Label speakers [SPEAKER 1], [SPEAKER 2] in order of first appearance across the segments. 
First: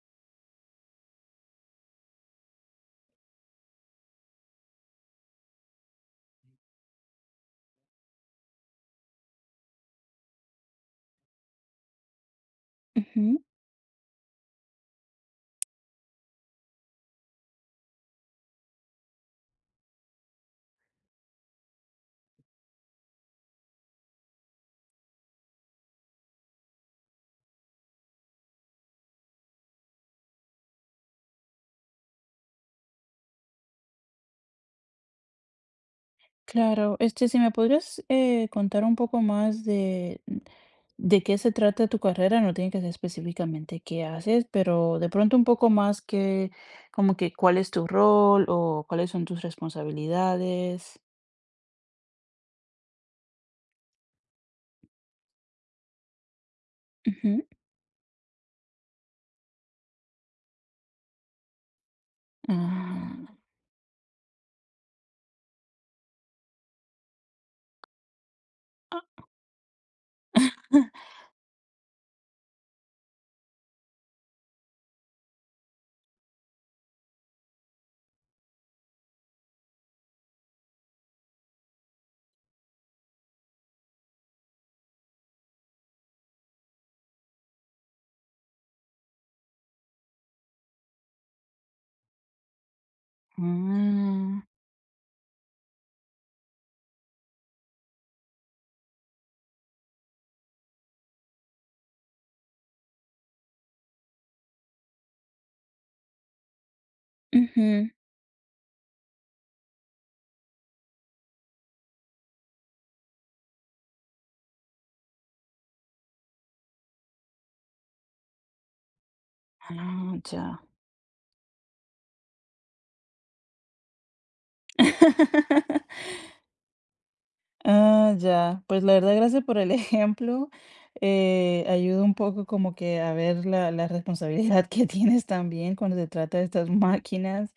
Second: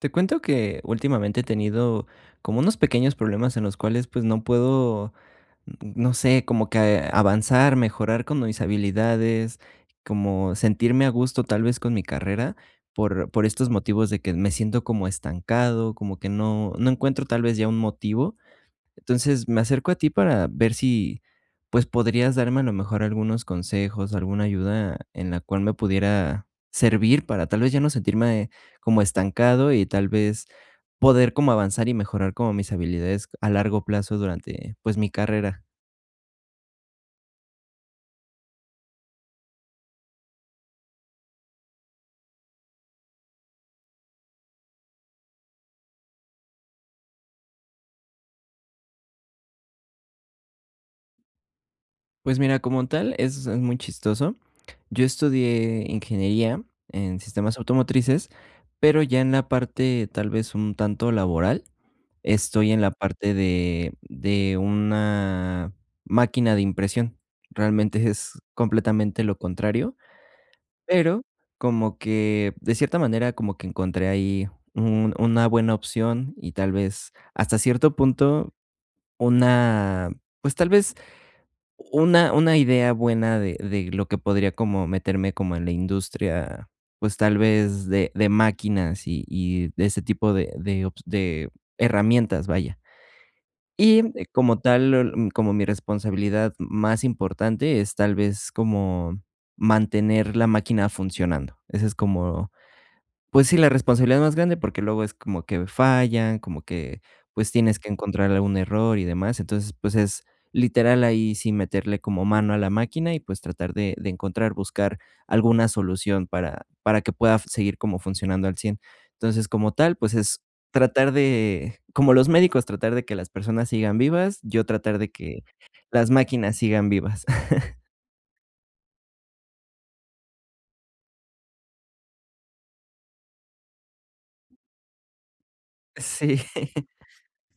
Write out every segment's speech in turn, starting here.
[SPEAKER 1] Te cuento que últimamente he tenido como unos pequeños problemas en los cuales pues no puedo, no sé, como que avanzar, mejorar con mis habilidades, como sentirme a gusto tal vez con mi carrera por,
[SPEAKER 2] Ujú.
[SPEAKER 1] por estos motivos de que me siento como estancado, como que no, no encuentro tal vez ya un motivo. Entonces, me acerco a ti para ver si, pues, podrías darme a lo mejor algunos consejos, alguna ayuda en la cual me pudiera servir para tal vez ya no sentirme como estancado y tal vez poder como avanzar y mejorar como mis habilidades a largo plazo durante, pues, mi carrera.
[SPEAKER 2] Claro, si me podrías contar un poco más de qué se trata tu carrera. No tiene que ser específicamente qué haces, pero de pronto un poco más, que, como que cuál es tu rol o cuáles son tus responsabilidades.
[SPEAKER 1] Pues mira, como tal, es muy chistoso. Yo estudié ingeniería en
[SPEAKER 2] Ujú.
[SPEAKER 1] sistemas automotrices, pero ya en la parte tal vez un tanto laboral. Estoy en la
[SPEAKER 2] Ah.
[SPEAKER 1] parte de una máquina de impresión. Realmente es
[SPEAKER 2] Ah,
[SPEAKER 1] completamente lo contrario, pero como que, de cierta manera, como que encontré ahí un una buena opción y tal vez, hasta cierto punto, una, pues, tal vez una idea buena de lo que podría como meterme como en la industria, pues, tal vez de máquinas y de ese tipo de herramientas, vaya. Y como tal, como mi responsabilidad más importante es tal vez como mantener la máquina funcionando. Esa es como pues sí, la responsabilidad más grande, porque luego es como que fallan, como que, pues, tienes
[SPEAKER 2] ujú,
[SPEAKER 1] que encontrar algún error y demás. Entonces, pues, es literal ahí sí meterle como mano a la máquina y, pues, tratar de encontrar, buscar alguna solución para que pueda seguir como funcionando al 100. Entonces, como tal,
[SPEAKER 2] ah,
[SPEAKER 1] pues, es
[SPEAKER 2] ya.
[SPEAKER 1] tratar de, como los médicos, tratar de que las personas sigan vivas, yo tratar de que las máquinas sigan vivas.
[SPEAKER 2] Ah, ya. Pues la verdad, gracias por el ejemplo. Ayuda un poco como que a ver la responsabilidad que tienes también cuando se trata
[SPEAKER 1] Sí.
[SPEAKER 2] de estas máquinas.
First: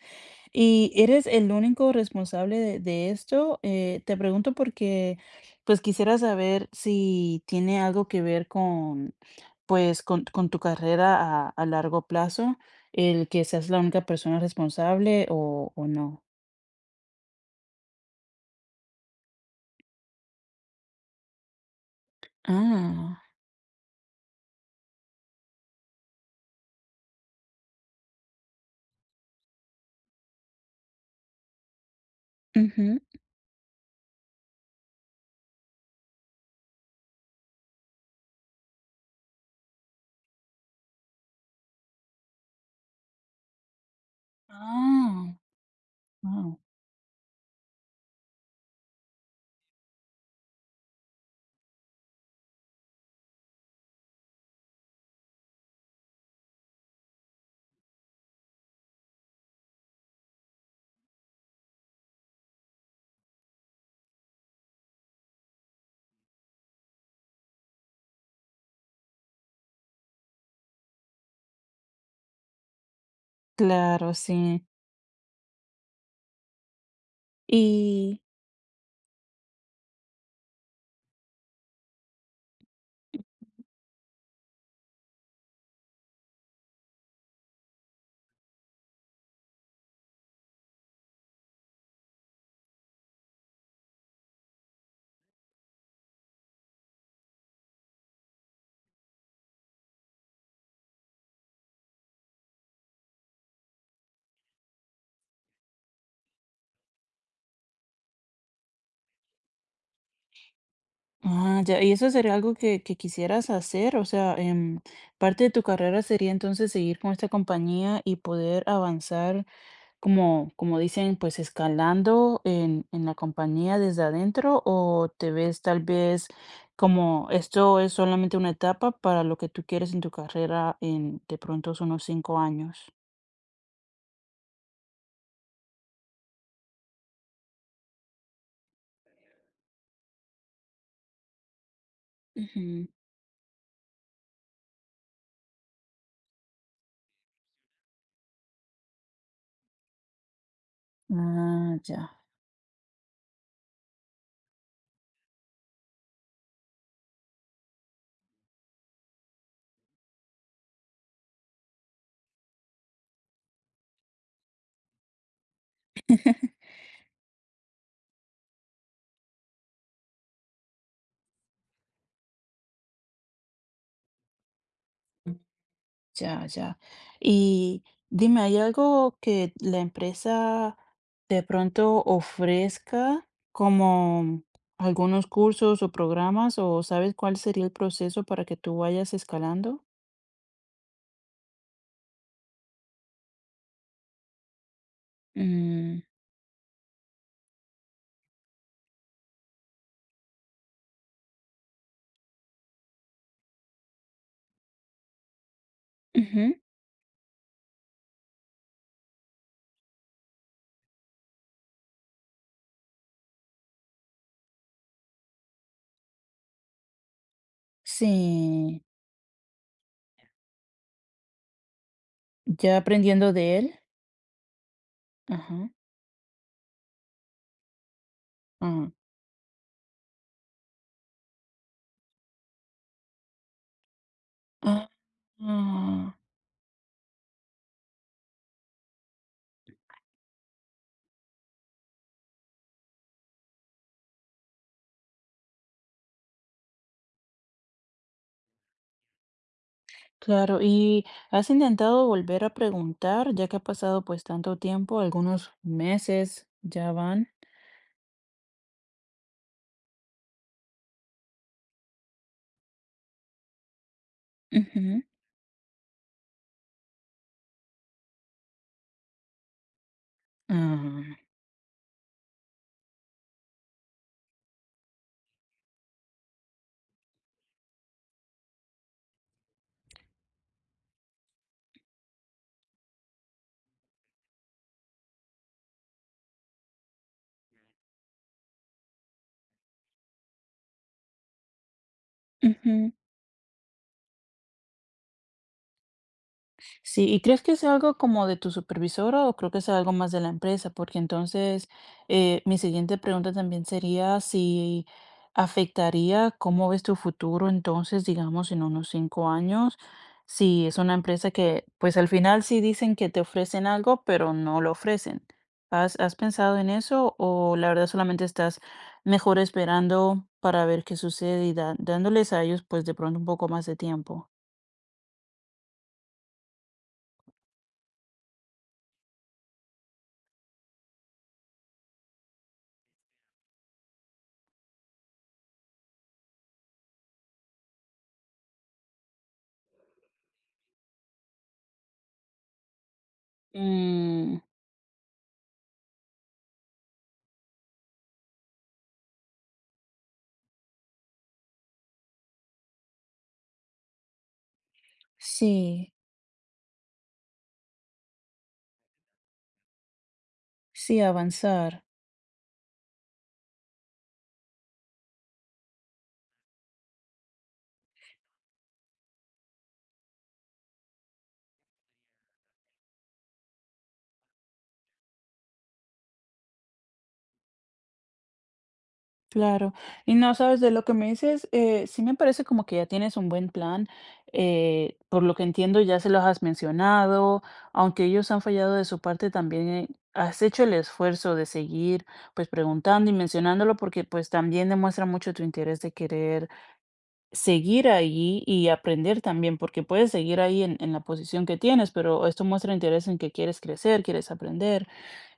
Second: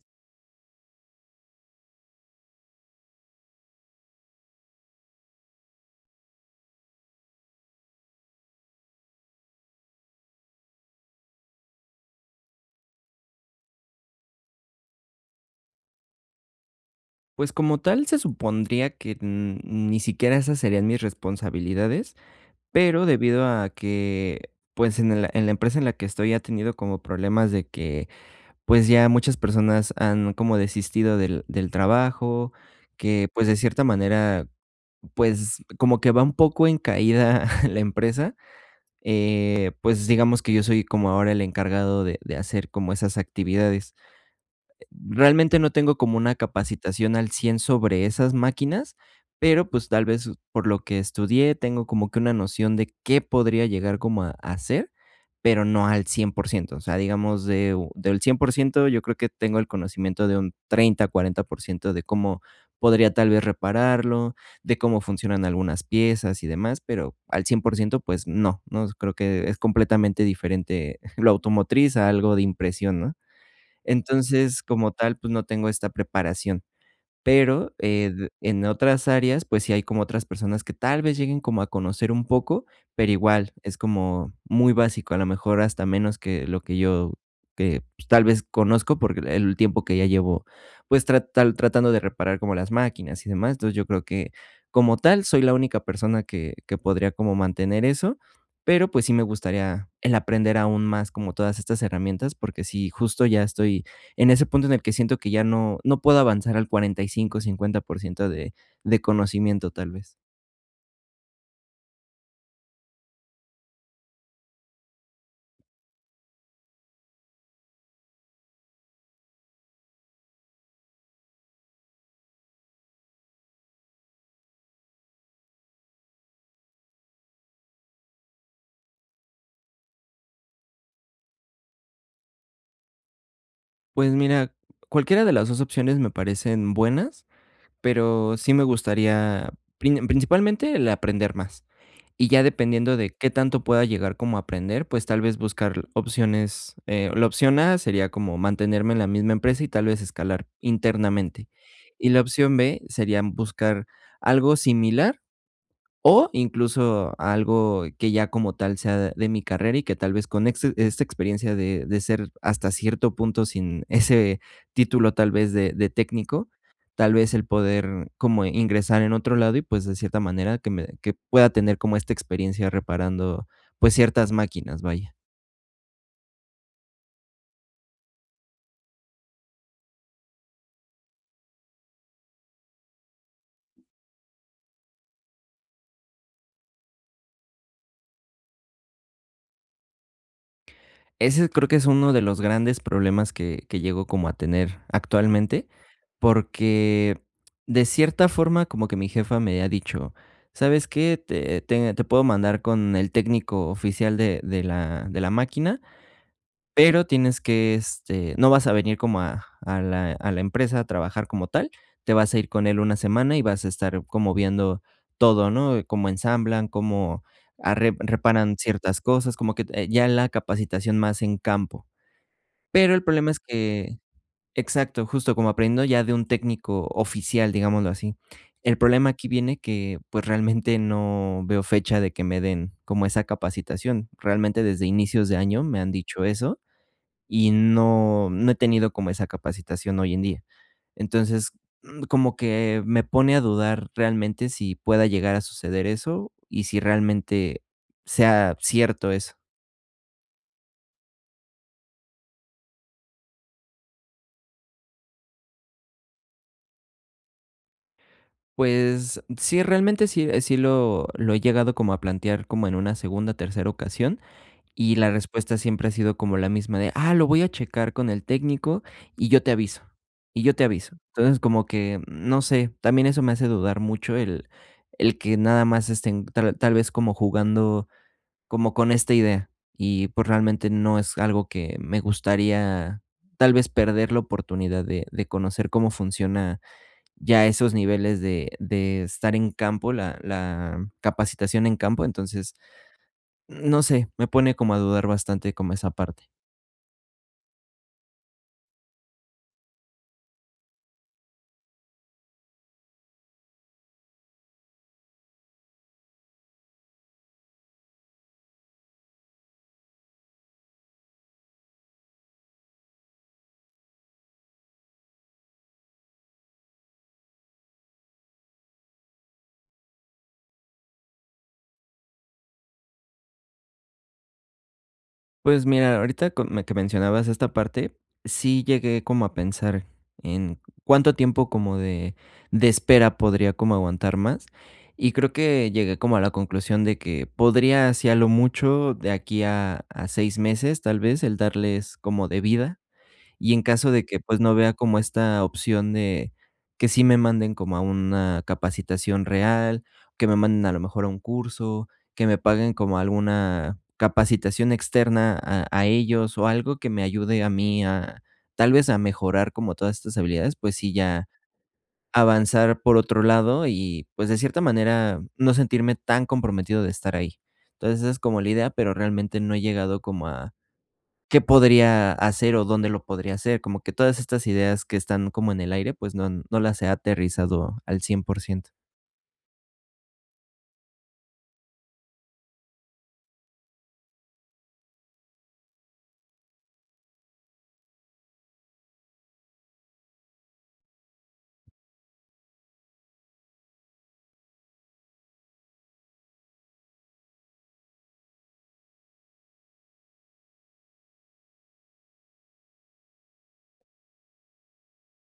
[SPEAKER 2] ¿Y eres el único responsable de esto? Te pregunto porque pues quisiera saber si tiene algo que ver con, pues, con tu carrera a largo plazo, el que seas la única persona responsable o no.
[SPEAKER 1] Pues, como tal, se supondría que n ni siquiera esas serían mis responsabilidades, pero
[SPEAKER 2] Ah,
[SPEAKER 1] debido a que, pues, en la empresa en la que estoy ha tenido como problemas de que, pues, ya muchas personas han como desistido del trabajo,
[SPEAKER 2] ujú.
[SPEAKER 1] que, pues, de cierta manera, pues, como que va un poco en caída la empresa, pues, digamos que yo soy como ahora el encargado de hacer como esas actividades.
[SPEAKER 2] Ah,
[SPEAKER 1] Realmente no tengo como una
[SPEAKER 2] wow.
[SPEAKER 1] capacitación al 100 sobre esas máquinas, pero, pues, tal vez por lo que estudié, tengo como que una noción de qué podría llegar como a hacer, pero no al 100%. O sea, digamos, de u del 100%, yo creo que tengo el conocimiento de un 30 40% de cómo podría tal vez repararlo, de cómo funcionan algunas piezas y demás, pero al 100% pues no, no, creo que es completamente diferente lo automotriz a algo de impresión, ¿no?
[SPEAKER 2] Claro,
[SPEAKER 1] Entonces,
[SPEAKER 2] sí.
[SPEAKER 1] como tal, pues, no tengo esta preparación, pero,
[SPEAKER 2] Y
[SPEAKER 1] d en otras áreas, pues, sí hay como otras personas que tal vez lleguen como a conocer un poco, pero igual es como muy básico, a lo mejor hasta menos que lo que yo que, pues, tal vez conozco porque el tiempo que ya llevo, pues, tratal tratando de reparar como las máquinas y demás. Entonces, yo creo que como tal soy la única persona que podría como mantener eso, pero, pues, sí me gustaría el aprender aún más como todas estas herramientas, porque sí, justo ya estoy en ese punto en el que siento que ya no no puedo avanzar al 45 50% de conocimiento, tal vez.
[SPEAKER 2] ah, ya, y eso sería algo que quisieras hacer. O sea, parte de tu carrera sería entonces seguir con esta compañía y poder avanzar, como, como dicen, pues escalando en la compañía desde adentro, o te ves tal vez como esto es solamente una etapa para lo que tú quieres en tu carrera en de pronto son unos 5 años.
[SPEAKER 1] Pues mira, cualquiera de las 2 opciones me parecen buenas, pero sí me gustaría principalmente el aprender más. Y ya
[SPEAKER 2] Ujú.
[SPEAKER 1] dependiendo de qué tanto pueda llegar como a aprender, pues tal vez buscar opciones, la opción A sería como mantenerme en la misma empresa y tal vez escalar internamente.
[SPEAKER 2] Ah, ya.
[SPEAKER 1] Y la opción B sería buscar algo similar, o incluso algo que ya como tal sea de mi carrera y que tal vez con ex esta experiencia de ser hasta cierto punto sin ese título tal vez de técnico, tal vez el poder como ingresar en otro lado y, pues, de cierta manera que me que pueda tener como esta experiencia reparando, pues, ciertas máquinas, vaya.
[SPEAKER 2] Ya, ya. Y dime, ¿hay algo que la empresa de pronto ofrezca como algunos cursos o programas, o sabes cuál sería el proceso para que tú vayas escalando?
[SPEAKER 1] Ese creo que es uno de los grandes problemas que llego como a tener actualmente,
[SPEAKER 2] Mm,
[SPEAKER 1] porque de cierta forma como que mi jefa me ha dicho: "¿Sabes qué? Te puedo mandar con el técnico oficial de la máquina,
[SPEAKER 2] ujú.
[SPEAKER 1] pero tienes que, este, no vas a venir como a la empresa a trabajar como tal, te vas a ir con él 1 semana y vas a estar como viendo todo, ¿no? Cómo ensamblan, cómo arre reparan
[SPEAKER 2] Sí,
[SPEAKER 1] ciertas cosas, como que, ya la capacitación más en campo".
[SPEAKER 2] ya
[SPEAKER 1] Pero el problema
[SPEAKER 2] aprendiendo
[SPEAKER 1] es
[SPEAKER 2] de él.
[SPEAKER 1] que exacto, justo como
[SPEAKER 2] Ajá.
[SPEAKER 1] aprendiendo ya de un técnico oficial, digámoslo así. El
[SPEAKER 2] Ah,
[SPEAKER 1] problema aquí viene que, pues, realmente no veo fecha de que me den como esa capacitación. Realmente desde
[SPEAKER 2] ah,
[SPEAKER 1] inicios de año me han
[SPEAKER 2] ah.
[SPEAKER 1] dicho eso y no no he tenido como esa capacitación hoy en día. Entonces, como que me pone a dudar realmente si pueda llegar a suceder eso y si realmente sea cierto eso.
[SPEAKER 2] Claro, ¿y has intentado volver a preguntar, ya que ha pasado pues tanto tiempo, algunos meses ya van?
[SPEAKER 1] Pues sí, realmente sí, sí lo he llegado como a plantear como en una segunda, tercera ocasión. Y
[SPEAKER 2] Ujú,
[SPEAKER 1] la respuesta siempre ha sido como la misma de: "Ah, lo voy a checar con el técnico y yo te aviso, y yo te aviso".
[SPEAKER 2] ah.
[SPEAKER 1] Entonces, como que, no sé, también eso me hace dudar mucho el que nada más estén tal vez como jugando como con esta idea, y pues realmente no es algo que me gustaría tal vez perder la oportunidad de conocer cómo funciona ya esos niveles de estar en campo, la capacitación en campo. Entonces
[SPEAKER 2] Ujú.
[SPEAKER 1] no sé, me pone como a dudar bastante como esa parte.
[SPEAKER 2] Sí, ¿y crees que es algo como de tu supervisora, o creo que es algo más de la empresa? Porque entonces mi siguiente pregunta también sería si afectaría cómo ves tu futuro entonces, digamos, en unos 5 años, si es una empresa que, pues al final sí dicen que te ofrecen algo, pero no lo ofrecen. ¿Has pensado en eso, o la verdad solamente estás mejor esperando para ver qué sucede y dándoles a ellos pues de pronto un poco más de tiempo?
[SPEAKER 1] Pues mira, ahorita que mencionabas esta parte, sí llegué como a pensar en cuánto tiempo como de espera podría como aguantar más. Y creo que llegué como a la conclusión de que podría, hacia lo mucho, de aquí a 6 meses, tal vez, el darles como de vida. Y en caso de que,
[SPEAKER 2] Mm.
[SPEAKER 1] pues, no vea como esta opción de que sí me manden como a una capacitación real, que me manden a lo mejor a un curso, que me paguen como alguna capacitación externa a
[SPEAKER 2] Sí,
[SPEAKER 1] ellos o algo que me ayude a mí a, tal vez, a mejorar como todas estas habilidades, pues sí,
[SPEAKER 2] sí,
[SPEAKER 1] ya
[SPEAKER 2] avanzar,
[SPEAKER 1] avanzar por otro lado y, pues, de cierta manera, no sentirme tan comprometido de estar ahí. Entonces, esa es como la idea, pero realmente no he llegado como a qué podría hacer o dónde lo podría hacer, como que todas estas ideas que están como en el aire, pues no no las he aterrizado al 100%.
[SPEAKER 2] claro. Y no sabes, de lo que me dices, sí me parece como que ya tienes un buen plan. Eh, por lo que entiendo, ya se los has mencionado, aunque ellos han fallado de su parte. También has hecho el esfuerzo de seguir, pues, preguntando y mencionándolo, porque pues también demuestra mucho tu interés de querer seguir ahí y aprender también, porque puedes seguir ahí en la posición que tienes, pero esto muestra interés en que quieres crecer, quieres aprender.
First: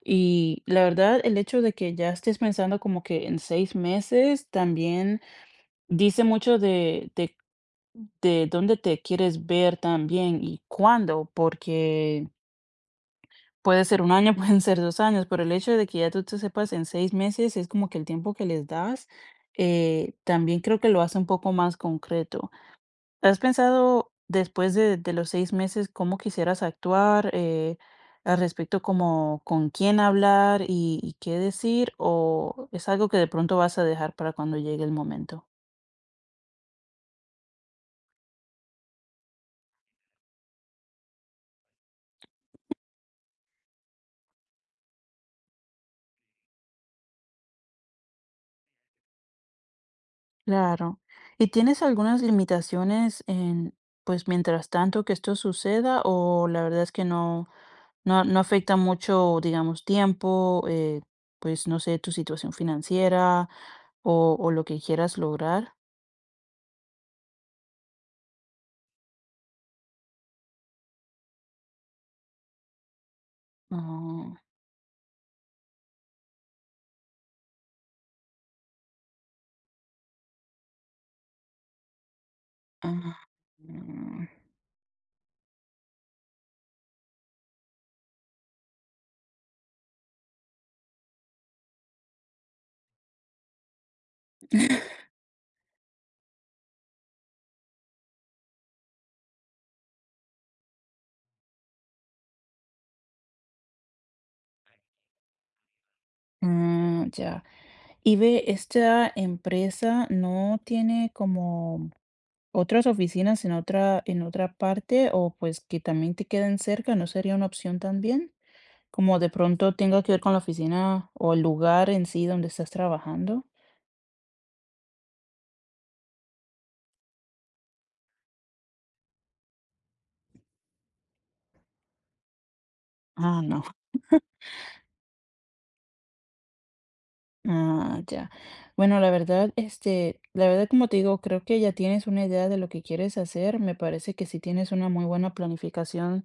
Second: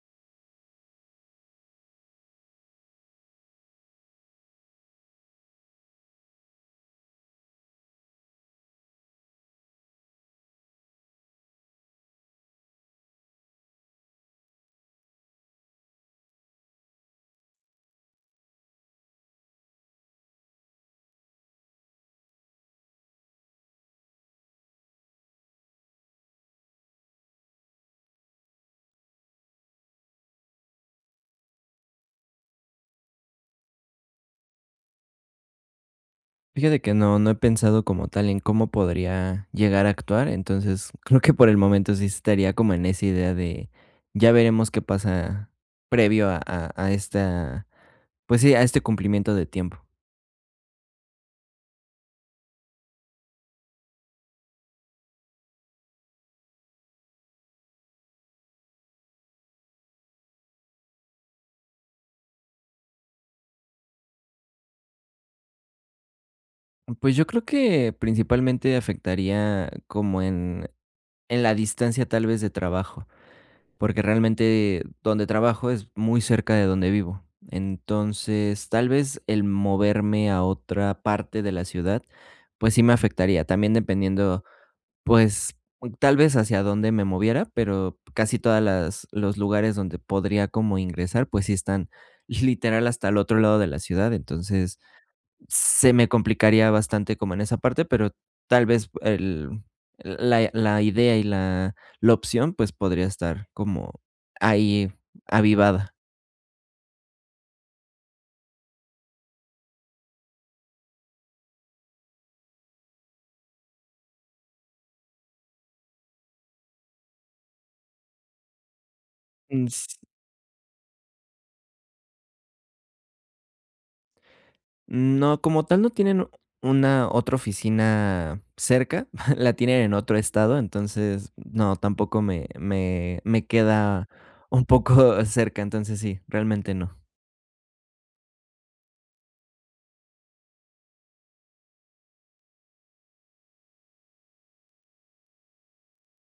[SPEAKER 2] Y la verdad, el hecho de que ya estés pensando como que en 6 meses también dice mucho de dónde te quieres ver también y cuándo, porque puede ser un año, pueden ser 2 años, pero el hecho de que ya tú te sepas en 6 meses es como que el tiempo que les das. También creo que lo hace un poco más concreto. ¿Has pensado después de los 6 meses cómo quisieras actuar al respecto, como con quién hablar y qué decir? ¿O es algo que de pronto vas a dejar para cuando llegue el momento?
[SPEAKER 1] Fíjate que no, no he pensado como tal en cómo podría llegar a actuar, entonces creo que por el momento sí estaría como en esa idea de ya veremos qué pasa previo a esta, pues sí, a este cumplimiento de tiempo.
[SPEAKER 2] Claro. ¿Y tienes algunas limitaciones en, pues, mientras tanto que esto suceda? ¿O la verdad es que no, no, no afecta mucho, digamos, tiempo? Pues, no sé, tu situación financiera o lo que quieras lograr.
[SPEAKER 1] Pues yo creo que principalmente afectaría como en la distancia tal vez de trabajo, porque
[SPEAKER 2] No.
[SPEAKER 1] realmente donde trabajo es muy cerca de donde vivo. Entonces, tal vez el moverme a otra parte de la ciudad, pues sí me
[SPEAKER 2] Ah,
[SPEAKER 1] afectaría. También
[SPEAKER 2] mm,
[SPEAKER 1] dependiendo, pues tal vez hacia dónde me moviera, pero casi todas las los lugares donde podría como ingresar, pues sí están literal hasta el otro lado de la ciudad. Entonces, se me complicaría bastante como en esa parte, pero tal vez el la idea y la opción, pues, podría estar como ahí avivada.
[SPEAKER 2] ah, ya. Y ve, esta empresa no tiene como otras oficinas en otra parte, o pues que también te queden cerca, ¿no sería una opción también? Como de
[SPEAKER 1] Mm,
[SPEAKER 2] pronto
[SPEAKER 1] s
[SPEAKER 2] tenga que ver con la oficina o el lugar en sí donde estás trabajando.
[SPEAKER 1] No, como tal, no tienen una otra oficina cerca, la tienen en otro estado, entonces, no, tampoco me me
[SPEAKER 2] Ah,
[SPEAKER 1] me
[SPEAKER 2] no.
[SPEAKER 1] queda un poco cerca, entonces sí, realmente no.
[SPEAKER 2] Ah, ya. Bueno, la verdad, la verdad, como te digo, creo que ya tienes una idea de lo que quieres hacer. Me parece que sí tienes una muy buena planificación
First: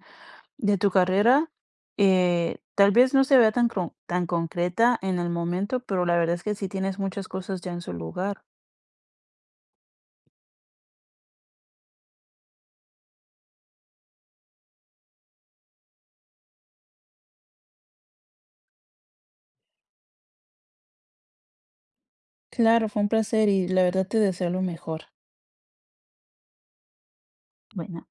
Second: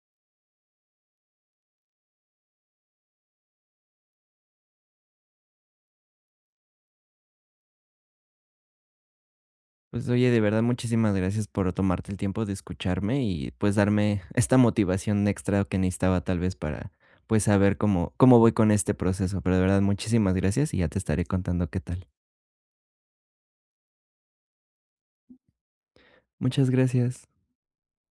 [SPEAKER 2] de tu carrera. Tal vez no se vea tan, tan concreta en el momento, pero la verdad es que sí tienes muchas cosas ya en su lugar.
[SPEAKER 1] Pues oye, de verdad, muchísimas gracias por tomarte el tiempo de escucharme y pues darme esta motivación extra que necesitaba tal vez para pues saber cómo, cómo voy con este proceso. Pero de verdad, muchísimas gracias y ya te estaré contando qué tal.
[SPEAKER 2] Claro, fue un placer y la verdad te deseo lo mejor.
[SPEAKER 1] Muchas gracias.
[SPEAKER 2] Bueno.